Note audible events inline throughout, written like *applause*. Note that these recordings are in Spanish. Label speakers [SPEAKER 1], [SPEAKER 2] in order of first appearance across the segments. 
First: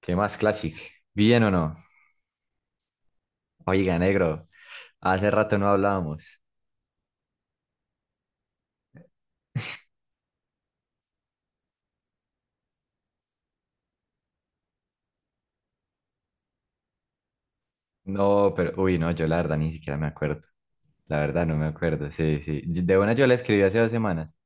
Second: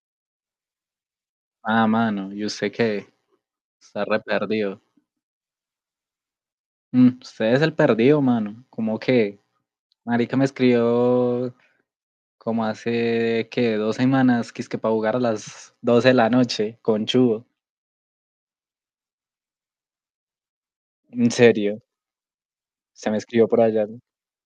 [SPEAKER 1] ¿Qué más, Classic? ¿Bien o no?
[SPEAKER 2] Ah, mano, y usted que
[SPEAKER 1] Oiga,
[SPEAKER 2] está re
[SPEAKER 1] negro,
[SPEAKER 2] perdido.
[SPEAKER 1] hace rato no hablábamos.
[SPEAKER 2] Mm, usted es el perdido, mano. ¿Cómo que, marica me escribió como hace que 2 semanas que es que para jugar a las 12 de la noche con Chugo?
[SPEAKER 1] No, pero, uy, no, yo la verdad ni siquiera me acuerdo. La
[SPEAKER 2] En
[SPEAKER 1] verdad no me
[SPEAKER 2] serio,
[SPEAKER 1] acuerdo, sí, sí. De
[SPEAKER 2] se
[SPEAKER 1] una
[SPEAKER 2] me
[SPEAKER 1] yo la
[SPEAKER 2] escribió
[SPEAKER 1] escribí
[SPEAKER 2] por
[SPEAKER 1] hace
[SPEAKER 2] allá.
[SPEAKER 1] 2 semanas.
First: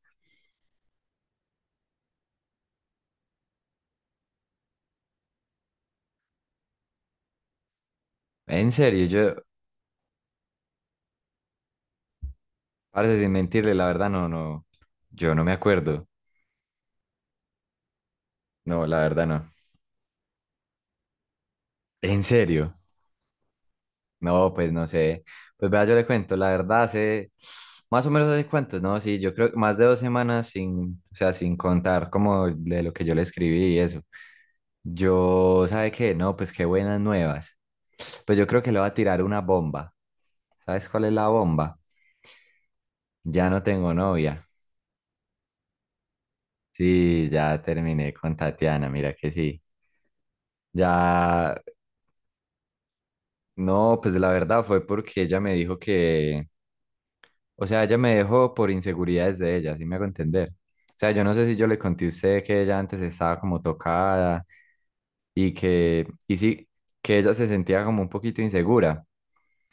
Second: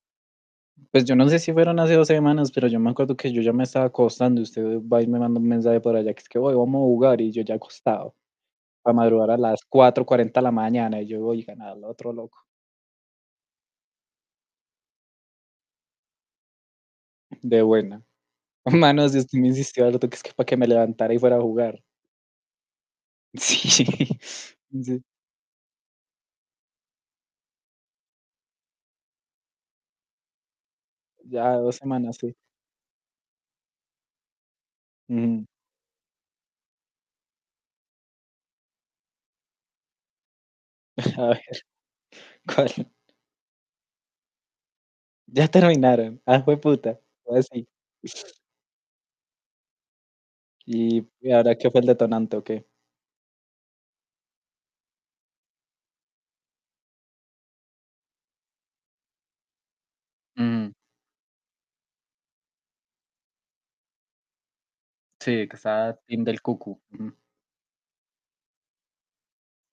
[SPEAKER 2] Pues yo no sé si fueron hace 2 semanas, pero yo me acuerdo que yo ya me estaba acostando, y usted va y me manda un mensaje por allá que es que hoy vamos a jugar y yo ya acostado.
[SPEAKER 1] En
[SPEAKER 2] Para
[SPEAKER 1] serio,
[SPEAKER 2] madrugar
[SPEAKER 1] yo,
[SPEAKER 2] a las 4:40 de la mañana y yo voy a ganar al otro loco.
[SPEAKER 1] parece sin mentirle, la verdad no, no, yo no me acuerdo.
[SPEAKER 2] De buena. *laughs*
[SPEAKER 1] No, la
[SPEAKER 2] Manos,
[SPEAKER 1] verdad
[SPEAKER 2] Dios, tú me
[SPEAKER 1] no.
[SPEAKER 2] insistió harto que es que para que me levantara y fuera a jugar.
[SPEAKER 1] En serio.
[SPEAKER 2] *laughs* Sí, sí,
[SPEAKER 1] No, pues no sé. Pues vea, yo le cuento, la verdad, hace más o menos hace cuántos, ¿no? Sí, yo creo que más de 2 semanas sin, o sea, sin
[SPEAKER 2] ya 2
[SPEAKER 1] contar
[SPEAKER 2] semanas, sí.
[SPEAKER 1] como de lo que yo le escribí y eso.
[SPEAKER 2] Ujú.
[SPEAKER 1] Yo, ¿sabe qué? No, pues qué buenas nuevas. Pues yo creo que le voy a tirar una bomba. ¿Sabes cuál es
[SPEAKER 2] *laughs* A
[SPEAKER 1] la
[SPEAKER 2] ver,
[SPEAKER 1] bomba?
[SPEAKER 2] ¿cuál?
[SPEAKER 1] Ya no tengo novia.
[SPEAKER 2] Ya terminaron. Ah, fue puta
[SPEAKER 1] Sí, ya
[SPEAKER 2] sí.
[SPEAKER 1] terminé con Tatiana, mira que sí. Ya,
[SPEAKER 2] ¿Y ahora qué fue el detonante o qué?
[SPEAKER 1] no, pues la verdad fue porque ella me dijo que, o sea, ella me dejó por inseguridades de ella, ¿sí me hago entender?
[SPEAKER 2] Mm,
[SPEAKER 1] O sea, yo no sé si yo le conté a usted que ella antes estaba como tocada
[SPEAKER 2] sí,
[SPEAKER 1] y
[SPEAKER 2] que estaba
[SPEAKER 1] que,
[SPEAKER 2] team
[SPEAKER 1] y
[SPEAKER 2] del
[SPEAKER 1] sí,
[SPEAKER 2] cucu. Ujú.
[SPEAKER 1] que ella se sentía como un poquito insegura.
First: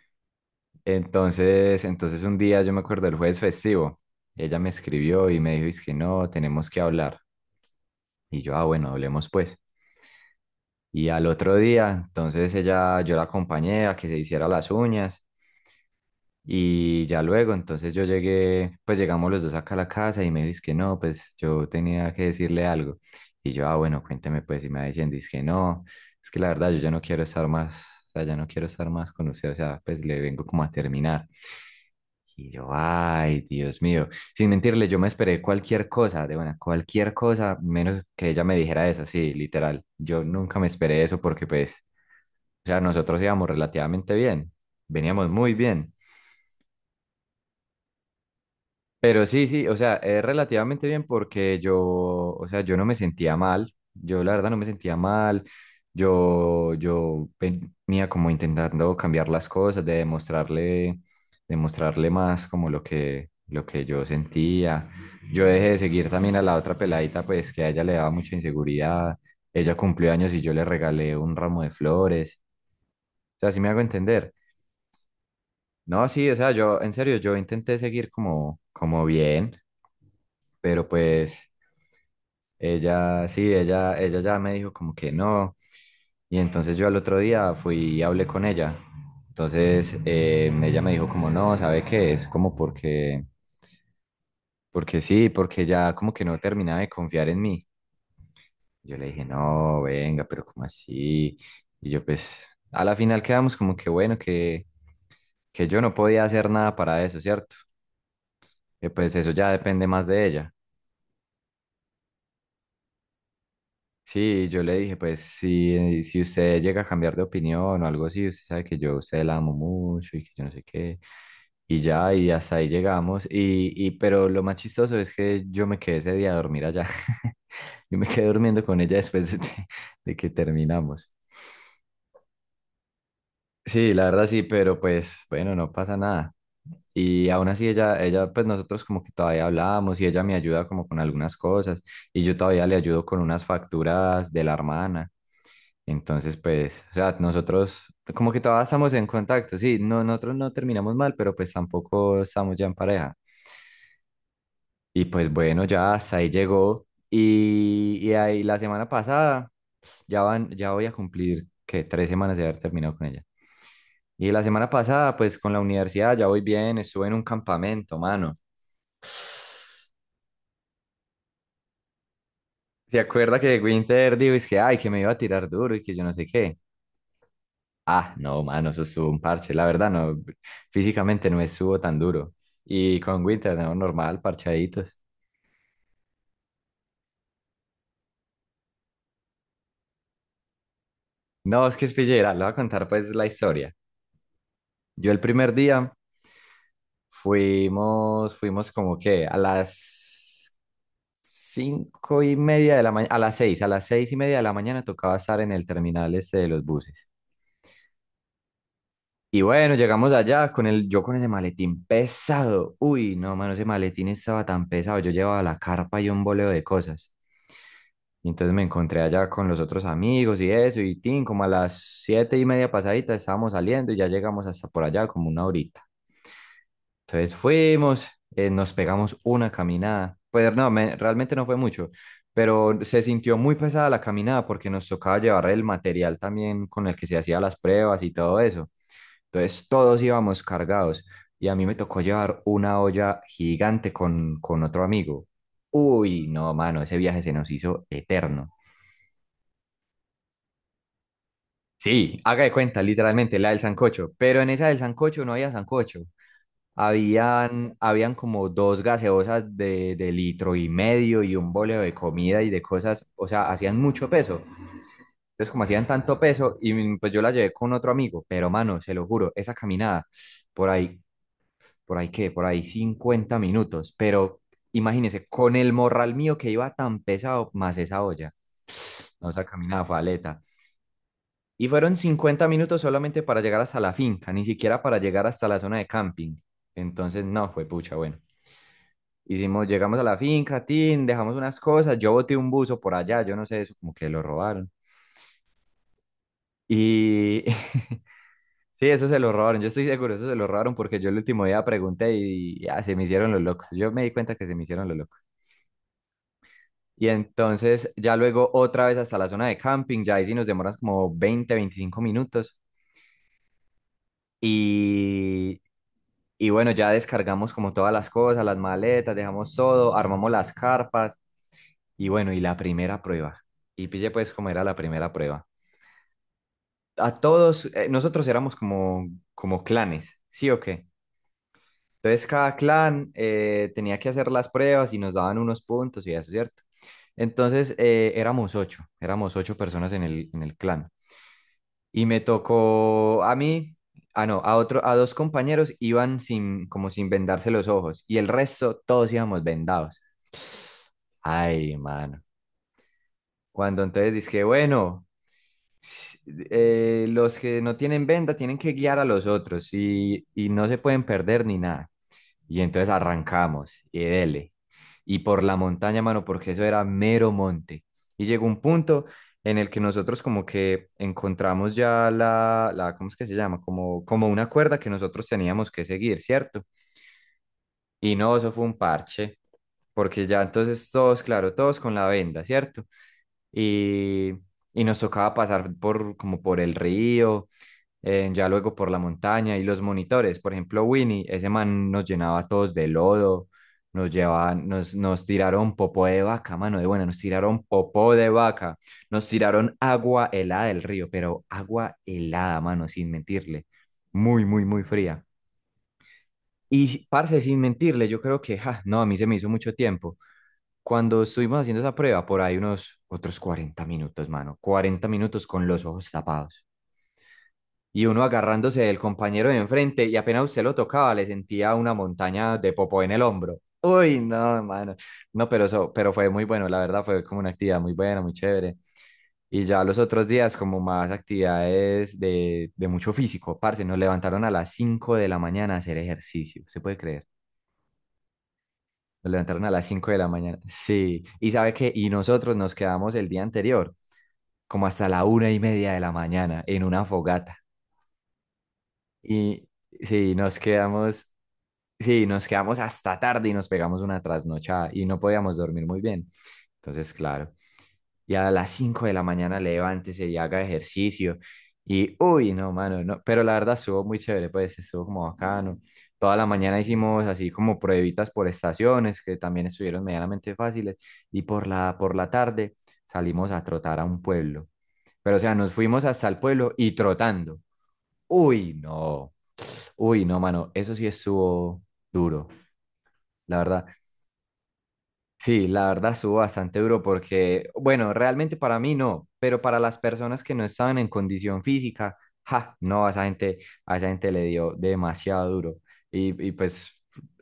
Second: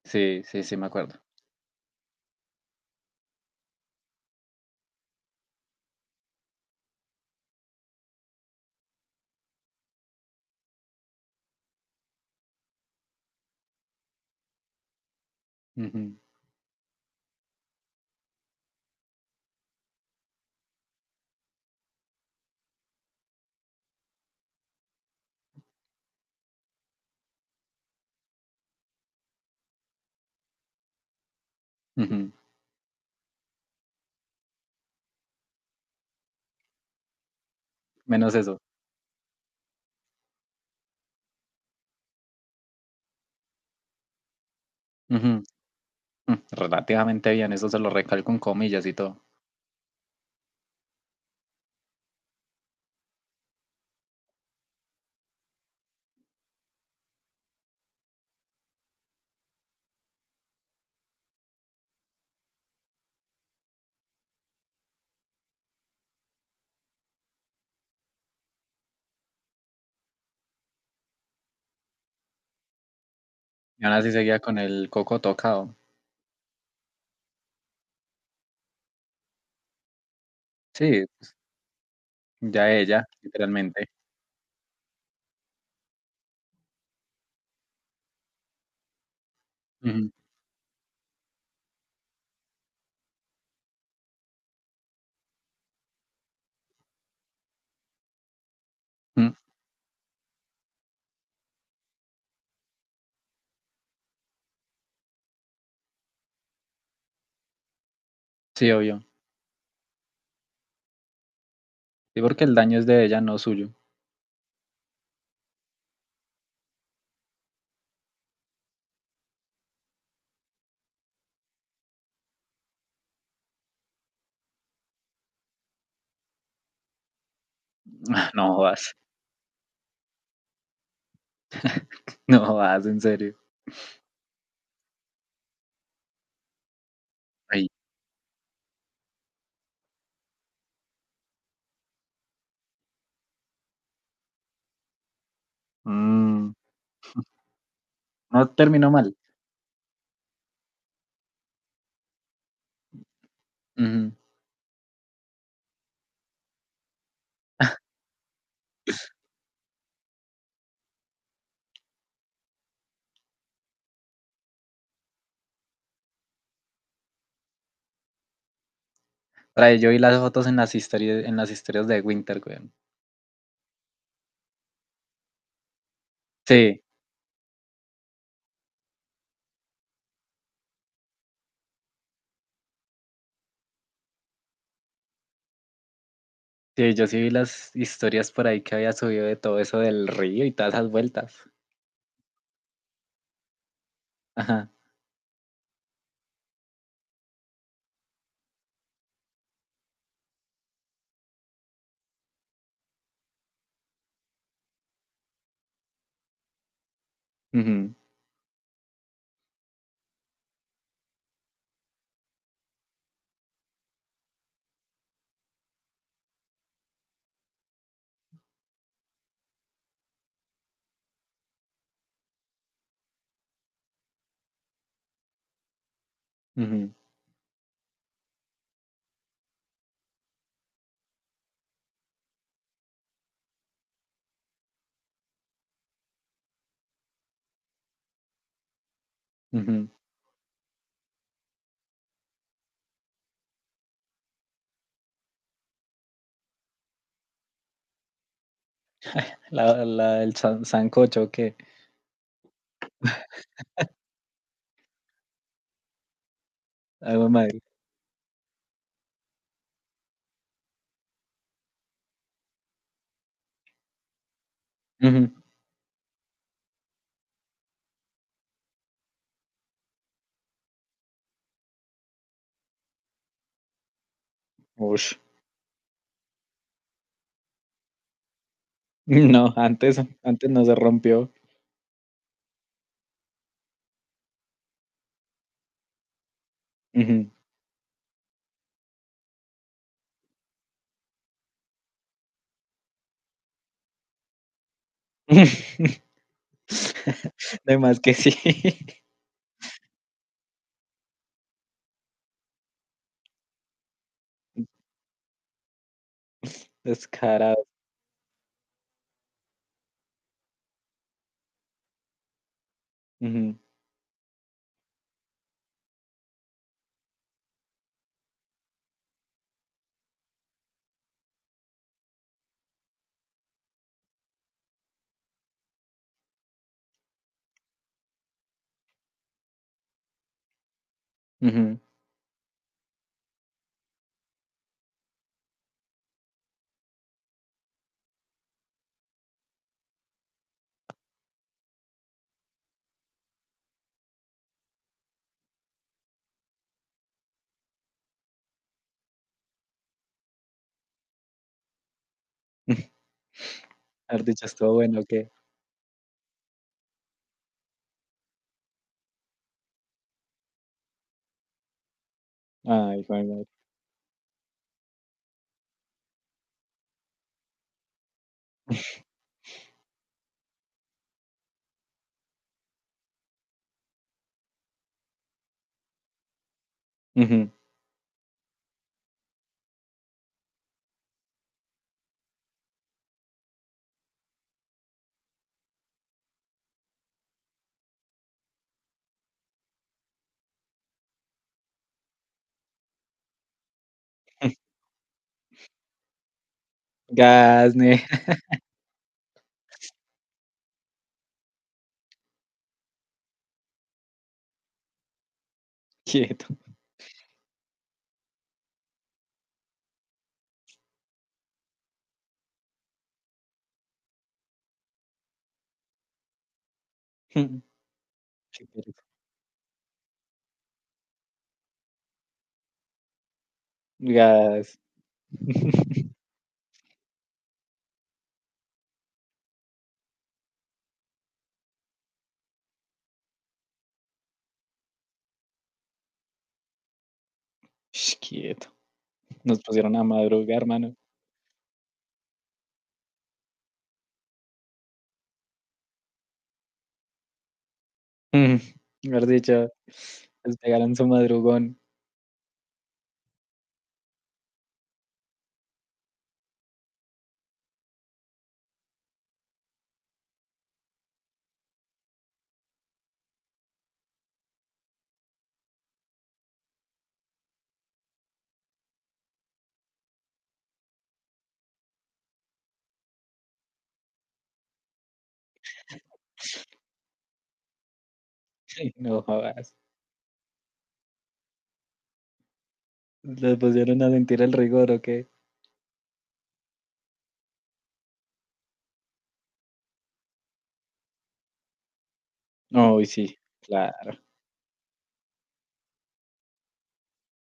[SPEAKER 2] Sí, sí, sí, me acuerdo.
[SPEAKER 1] Entonces un día yo me acuerdo del jueves festivo, ella me escribió y me dijo, es que no, tenemos que hablar. Y yo, ah, bueno, hablemos pues. Y al otro día, entonces ella, yo la acompañé a que se hiciera las uñas.
[SPEAKER 2] Ujú,
[SPEAKER 1] Y ya luego, entonces yo llegué, pues llegamos los dos acá a la casa y me dice que no, pues yo tenía que decirle algo. Y yo, ah, bueno, cuénteme pues, y me va diciendo, dice que no, es que la verdad yo ya no quiero estar más, o sea, ya no quiero estar más con usted, o sea, pues le vengo como a terminar.
[SPEAKER 2] ujú.
[SPEAKER 1] Y yo, ay, Dios mío, sin mentirle, yo me esperé cualquier cosa, de buena, cualquier cosa, menos que
[SPEAKER 2] Menos
[SPEAKER 1] ella me
[SPEAKER 2] eso.
[SPEAKER 1] dijera eso, sí, literal. Yo nunca me esperé eso porque pues, o sea, nosotros íbamos relativamente bien, veníamos
[SPEAKER 2] Ujú,
[SPEAKER 1] muy bien.
[SPEAKER 2] relativamente bien, eso se lo recalco con comillas y todo.
[SPEAKER 1] Pero sí, sí, o sea, es relativamente bien porque yo, o sea, yo no me sentía mal, yo la verdad no me sentía mal, yo venía como intentando cambiar las cosas, de demostrarle, demostrarle más como lo que yo sentía. Yo dejé de seguir también a la otra peladita, pues que a ella le daba mucha inseguridad, ella cumplió años y yo le regalé un ramo de flores, o sea, sí me hago
[SPEAKER 2] Y aún así
[SPEAKER 1] entender.
[SPEAKER 2] seguía con el coco tocado.
[SPEAKER 1] No, sí, o sea, yo, en serio, yo intenté seguir como, como bien, pero
[SPEAKER 2] Sí, pues,
[SPEAKER 1] pues...
[SPEAKER 2] ya ella,
[SPEAKER 1] Ella, sí,
[SPEAKER 2] literalmente.
[SPEAKER 1] ella ya me dijo como que no. Y entonces yo al otro día fui y hablé con ella. Entonces
[SPEAKER 2] Ujú,
[SPEAKER 1] ella me dijo como no, ¿sabe qué? Es como porque, porque sí, porque ya como que no terminaba de confiar en mí. Yo le dije,
[SPEAKER 2] mm,
[SPEAKER 1] no, venga, pero ¿como así? Y yo pues a la final quedamos como que bueno, que yo no podía hacer nada para eso, ¿cierto?
[SPEAKER 2] sí,
[SPEAKER 1] Que
[SPEAKER 2] obvio.
[SPEAKER 1] pues eso ya depende más de ella.
[SPEAKER 2] Sí, porque el daño es de ella, no suyo.
[SPEAKER 1] Sí, yo le dije, pues si, si usted llega a cambiar de opinión o algo así, usted sabe que yo a usted la amo mucho y que yo no sé qué. Y ya, y hasta ahí llegamos. Y pero lo más chistoso es que yo me quedé ese día a dormir allá. *laughs* Yo me quedé
[SPEAKER 2] *laughs* No
[SPEAKER 1] durmiendo con
[SPEAKER 2] jodas,
[SPEAKER 1] ella después de, de que terminamos.
[SPEAKER 2] no jodas, en serio.
[SPEAKER 1] Sí, la verdad sí, pero pues bueno, no pasa nada. Y aún
[SPEAKER 2] Ay,
[SPEAKER 1] así ella, pues nosotros como que todavía hablábamos y ella me ayuda como con algunas cosas y yo todavía le ayudo con unas facturas de la hermana. Entonces,
[SPEAKER 2] mm,
[SPEAKER 1] pues, o sea, nosotros como que
[SPEAKER 2] no
[SPEAKER 1] todavía
[SPEAKER 2] terminó
[SPEAKER 1] estamos en
[SPEAKER 2] mal.
[SPEAKER 1] contacto, sí, no, nosotros no terminamos mal, pero pues tampoco estamos ya en pareja.
[SPEAKER 2] Ujú.
[SPEAKER 1] Y pues bueno, ya hasta ahí llegó. Y ahí la semana pasada, ya van, ya voy a cumplir, que 3 semanas de haber terminado con ella. Y la semana pasada, pues con la universidad, ya voy bien, estuve en un campamento, mano.
[SPEAKER 2] Trae, yo vi las fotos en las historias de Winter, güey.
[SPEAKER 1] ¿Se acuerda que Winter dijo, es que, ay, que me iba a tirar duro y que yo no sé qué?
[SPEAKER 2] Sí,
[SPEAKER 1] Ah, no, mano, eso estuvo un parche. La verdad, no, físicamente no estuvo tan duro. Y con Winter, no, normal, parchaditos.
[SPEAKER 2] sí, yo sí vi las historias por ahí que había subido de todo eso del río y todas esas vueltas.
[SPEAKER 1] No, es que es pillera, le voy a contar pues la historia.
[SPEAKER 2] Ajá.
[SPEAKER 1] Yo el primer día fuimos como que a las 5:30 de la mañana, a las seis, a las 6:30 de la mañana tocaba estar en el terminal este de los buses.
[SPEAKER 2] Ujú,
[SPEAKER 1] Y bueno, llegamos allá con el, yo con ese maletín pesado. Uy, no, mano, ese maletín estaba tan pesado. Yo llevaba la carpa y un boleo de cosas. Y entonces me encontré allá con los otros amigos y eso, y tin, como a las 7:30 pasadita estábamos saliendo y ya llegamos hasta por allá como una horita.
[SPEAKER 2] ujú,
[SPEAKER 1] Entonces fuimos, nos pegamos una caminada. Pues no, realmente no fue mucho, pero se sintió muy pesada la caminada porque nos tocaba llevar el material también con el que se hacían las pruebas y todo eso. Entonces
[SPEAKER 2] ujú.
[SPEAKER 1] todos íbamos cargados y a mí me tocó llevar una olla gigante con otro amigo. Uy, no, mano, ese viaje se nos hizo eterno.
[SPEAKER 2] La del sancocho que.
[SPEAKER 1] Sí, haga de cuenta, literalmente, la del sancocho. Pero en esa del sancocho no había sancocho.
[SPEAKER 2] Ay, güey, madre.
[SPEAKER 1] Habían como dos gaseosas de litro y medio y un boleo de comida y de cosas. O sea, hacían mucho peso.
[SPEAKER 2] Ujú.
[SPEAKER 1] Entonces, como hacían tanto peso, y pues yo la llevé con otro amigo. Pero, mano, se lo juro, esa caminada, por ahí, por ahí qué, por ahí 50 minutos. Pero
[SPEAKER 2] Ush.
[SPEAKER 1] imagínese, con el morral mío que iba tan pesado, más esa olla.
[SPEAKER 2] *laughs*
[SPEAKER 1] No, esa
[SPEAKER 2] No,
[SPEAKER 1] caminada fue.
[SPEAKER 2] antes no se rompió.
[SPEAKER 1] Y fueron 50 minutos solamente para llegar hasta la finca, ni siquiera para llegar hasta la zona de camping. Entonces,
[SPEAKER 2] Ujú.
[SPEAKER 1] no, fue pucha, bueno. Hicimos, llegamos a la finca, tin, dejamos unas cosas, yo boté un buzo por allá, yo no sé, eso como que lo robaron.
[SPEAKER 2] *laughs*
[SPEAKER 1] Y
[SPEAKER 2] De más
[SPEAKER 1] *laughs*
[SPEAKER 2] que sí.
[SPEAKER 1] sí,
[SPEAKER 2] *laughs*
[SPEAKER 1] eso se lo robaron, yo estoy seguro, eso se lo robaron porque yo el último día pregunté y ya se me hicieron los locos. Yo me di cuenta que se me hicieron los locos. Y
[SPEAKER 2] Descarado.
[SPEAKER 1] entonces ya luego otra vez hasta la zona de camping, ya ahí sí nos demoras como 20, 25 minutos.
[SPEAKER 2] Ujú,
[SPEAKER 1] Y Y bueno, ya descargamos como todas las cosas, las maletas, dejamos todo, armamos las carpas y bueno, y la primera prueba. Y pille pues cómo era la primera prueba. A todos, nosotros éramos como, como clanes, ¿sí o qué?
[SPEAKER 2] ujú.
[SPEAKER 1] Entonces cada clan tenía que hacer las pruebas y nos daban unos puntos y eso, ¿cierto? Entonces éramos ocho personas en el clan. Y me tocó a mí, ah no, a otro, a dos compañeros iban sin, como sin vendarse los ojos y el resto todos íbamos vendados. Ay, mano. Cuando entonces
[SPEAKER 2] Haber
[SPEAKER 1] dije,
[SPEAKER 2] dicho: "Estuvo bueno,
[SPEAKER 1] bueno,
[SPEAKER 2] ¿o qué?".
[SPEAKER 1] s- los que no tienen venda tienen que guiar a los otros y no se pueden perder ni nada. Y entonces
[SPEAKER 2] Ay, juemad.
[SPEAKER 1] arrancamos y dele. Y por la montaña, mano, porque eso era mero monte. Y llegó un punto en el que nosotros como que encontramos ya la ¿cómo es que se llama? Como, como una cuerda que nosotros teníamos que seguir, ¿cierto?
[SPEAKER 2] Ujú.
[SPEAKER 1] Y no, eso fue un parche, porque ya entonces todos, claro, todos con la venda, ¿cierto? Y, y nos tocaba pasar por, como por el río, ya luego por la montaña y los monitores. Por ejemplo, Winnie, ese man nos llenaba a todos de lodo, nos llevaban, nos tiraron popó de vaca, mano de buena, nos tiraron
[SPEAKER 2] Gas, ne
[SPEAKER 1] popó de
[SPEAKER 2] *laughs*
[SPEAKER 1] vaca, nos tiraron agua helada del río, pero agua helada, mano, sin mentirle, muy, muy, muy fría.
[SPEAKER 2] quieto.
[SPEAKER 1] Y parce, sin mentirle, yo creo que, ja, no, a mí se me hizo mucho tiempo. Cuando estuvimos haciendo esa prueba, por ahí unos otros 40 minutos, mano, 40 minutos con los ojos tapados
[SPEAKER 2] Ujú.
[SPEAKER 1] y uno
[SPEAKER 2] Qué
[SPEAKER 1] agarrándose del
[SPEAKER 2] pereza.
[SPEAKER 1] compañero de enfrente y apenas usted lo tocaba le sentía una montaña de popó en el hombro. Uy, no,
[SPEAKER 2] Gas.
[SPEAKER 1] hermano. No, pero eso, pero
[SPEAKER 2] *laughs*
[SPEAKER 1] fue muy bueno, la verdad fue como una actividad muy buena, muy chévere. Y ya los otros días como más actividades de mucho físico, parce, nos levantaron a las 5 de la mañana a hacer ejercicio, se puede creer.
[SPEAKER 2] Ush, quieto.
[SPEAKER 1] Nos
[SPEAKER 2] Nos
[SPEAKER 1] levantaron a las
[SPEAKER 2] pusieron a
[SPEAKER 1] 5 de la mañana.
[SPEAKER 2] madrugar, mano.
[SPEAKER 1] Sí, y sabe qué, y nosotros nos quedamos el día anterior como hasta la 1:30 de la mañana en una fogata.
[SPEAKER 2] Mm, mejor
[SPEAKER 1] Y
[SPEAKER 2] dicho,
[SPEAKER 1] sí,
[SPEAKER 2] les
[SPEAKER 1] nos
[SPEAKER 2] pegaron su
[SPEAKER 1] quedamos
[SPEAKER 2] madrugón.
[SPEAKER 1] Sí, nos quedamos hasta tarde y nos pegamos una trasnochada y no podíamos dormir muy bien. Entonces, claro, y a las 5 de la mañana levántese y haga ejercicio. Y, uy, no, mano, no, pero la verdad estuvo muy chévere, pues estuvo como bacano. Toda la mañana hicimos así como pruebitas por estaciones, que también estuvieron medianamente fáciles. Y por la tarde salimos a trotar a un pueblo. Pero, o sea, nos fuimos hasta el pueblo y trotando. Uy,
[SPEAKER 2] *laughs* Ay, no
[SPEAKER 1] no,
[SPEAKER 2] jodas.
[SPEAKER 1] uy, no, mano, eso sí estuvo duro.
[SPEAKER 2] Los
[SPEAKER 1] La verdad,
[SPEAKER 2] pusieron a sentir el rigor, ¿o qué?
[SPEAKER 1] sí, la verdad subo bastante duro porque, bueno, realmente para mí no, pero para las personas que no estaban en condición física, ja, no,
[SPEAKER 2] Uy, sí,
[SPEAKER 1] a esa
[SPEAKER 2] claro.
[SPEAKER 1] gente le dio demasiado duro. Y pues,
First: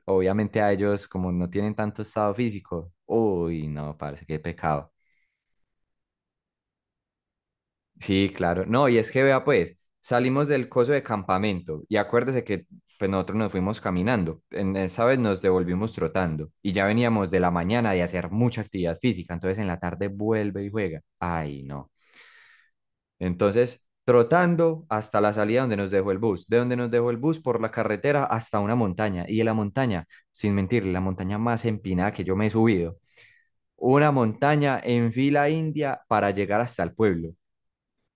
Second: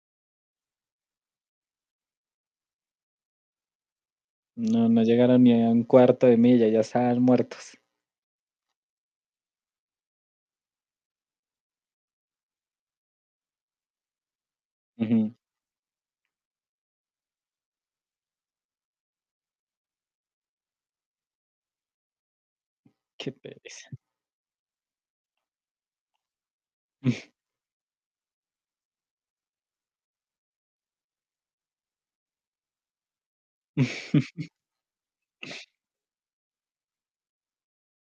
[SPEAKER 1] obviamente a ellos, como no tienen tanto estado físico, uy, no, parece qué
[SPEAKER 2] No,
[SPEAKER 1] pecado.
[SPEAKER 2] no llegaron ni a un cuarto de milla, ya estaban muertos.
[SPEAKER 1] Sí, claro. No, y es que vea, pues, salimos del coso de campamento y acuérdese que pues, nosotros nos fuimos caminando. En esa vez
[SPEAKER 2] Ujú.
[SPEAKER 1] nos devolvimos trotando y ya veníamos de la mañana de hacer mucha actividad física. Entonces en la tarde vuelve y juega. Ay, no.
[SPEAKER 2] Qué
[SPEAKER 1] Entonces,
[SPEAKER 2] pereza.
[SPEAKER 1] trotando hasta la salida donde nos dejó el bus. De donde nos dejó el bus por la carretera hasta una montaña. Y de la montaña, sin mentir, la montaña más empinada que yo me he subido. Una
[SPEAKER 2] *laughs*
[SPEAKER 1] montaña en fila india para llegar hasta el pueblo.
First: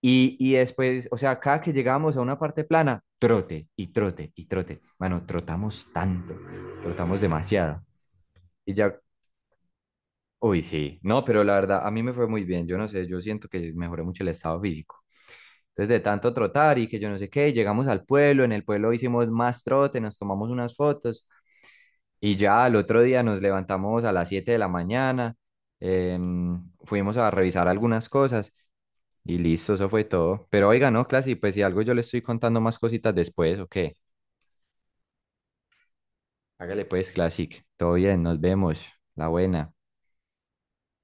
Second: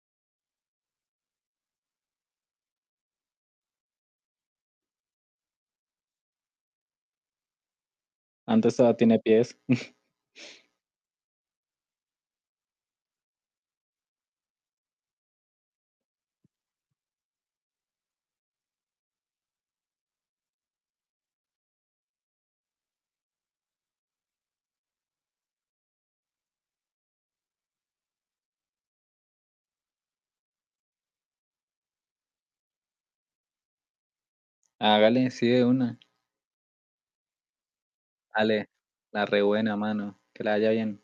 [SPEAKER 1] Y después, o sea, cada que llegábamos a una parte plana, trote y trote y trote. Bueno, trotamos tanto, trotamos demasiado. Y
[SPEAKER 2] Antes
[SPEAKER 1] ya,
[SPEAKER 2] todo tiene pies.
[SPEAKER 1] uy, sí, no, pero la verdad, a mí me fue muy bien. Yo no sé, yo siento que mejoré mucho el estado físico. Entonces, de tanto trotar y que yo no sé qué, llegamos al pueblo, en el pueblo hicimos más trote, nos tomamos unas fotos y ya al otro día nos levantamos a las 7 de la mañana, fuimos a revisar algunas cosas. Y listo, eso fue todo. Pero oiga, no, Classic, pues si algo yo le estoy contando más cositas después, ¿o qué?
[SPEAKER 2] Hágale, sí, de una.
[SPEAKER 1] Hágale pues, Classic. Todo bien, nos
[SPEAKER 2] Dale,
[SPEAKER 1] vemos.
[SPEAKER 2] la
[SPEAKER 1] La buena.
[SPEAKER 2] rebuena, mano. Que la haya bien.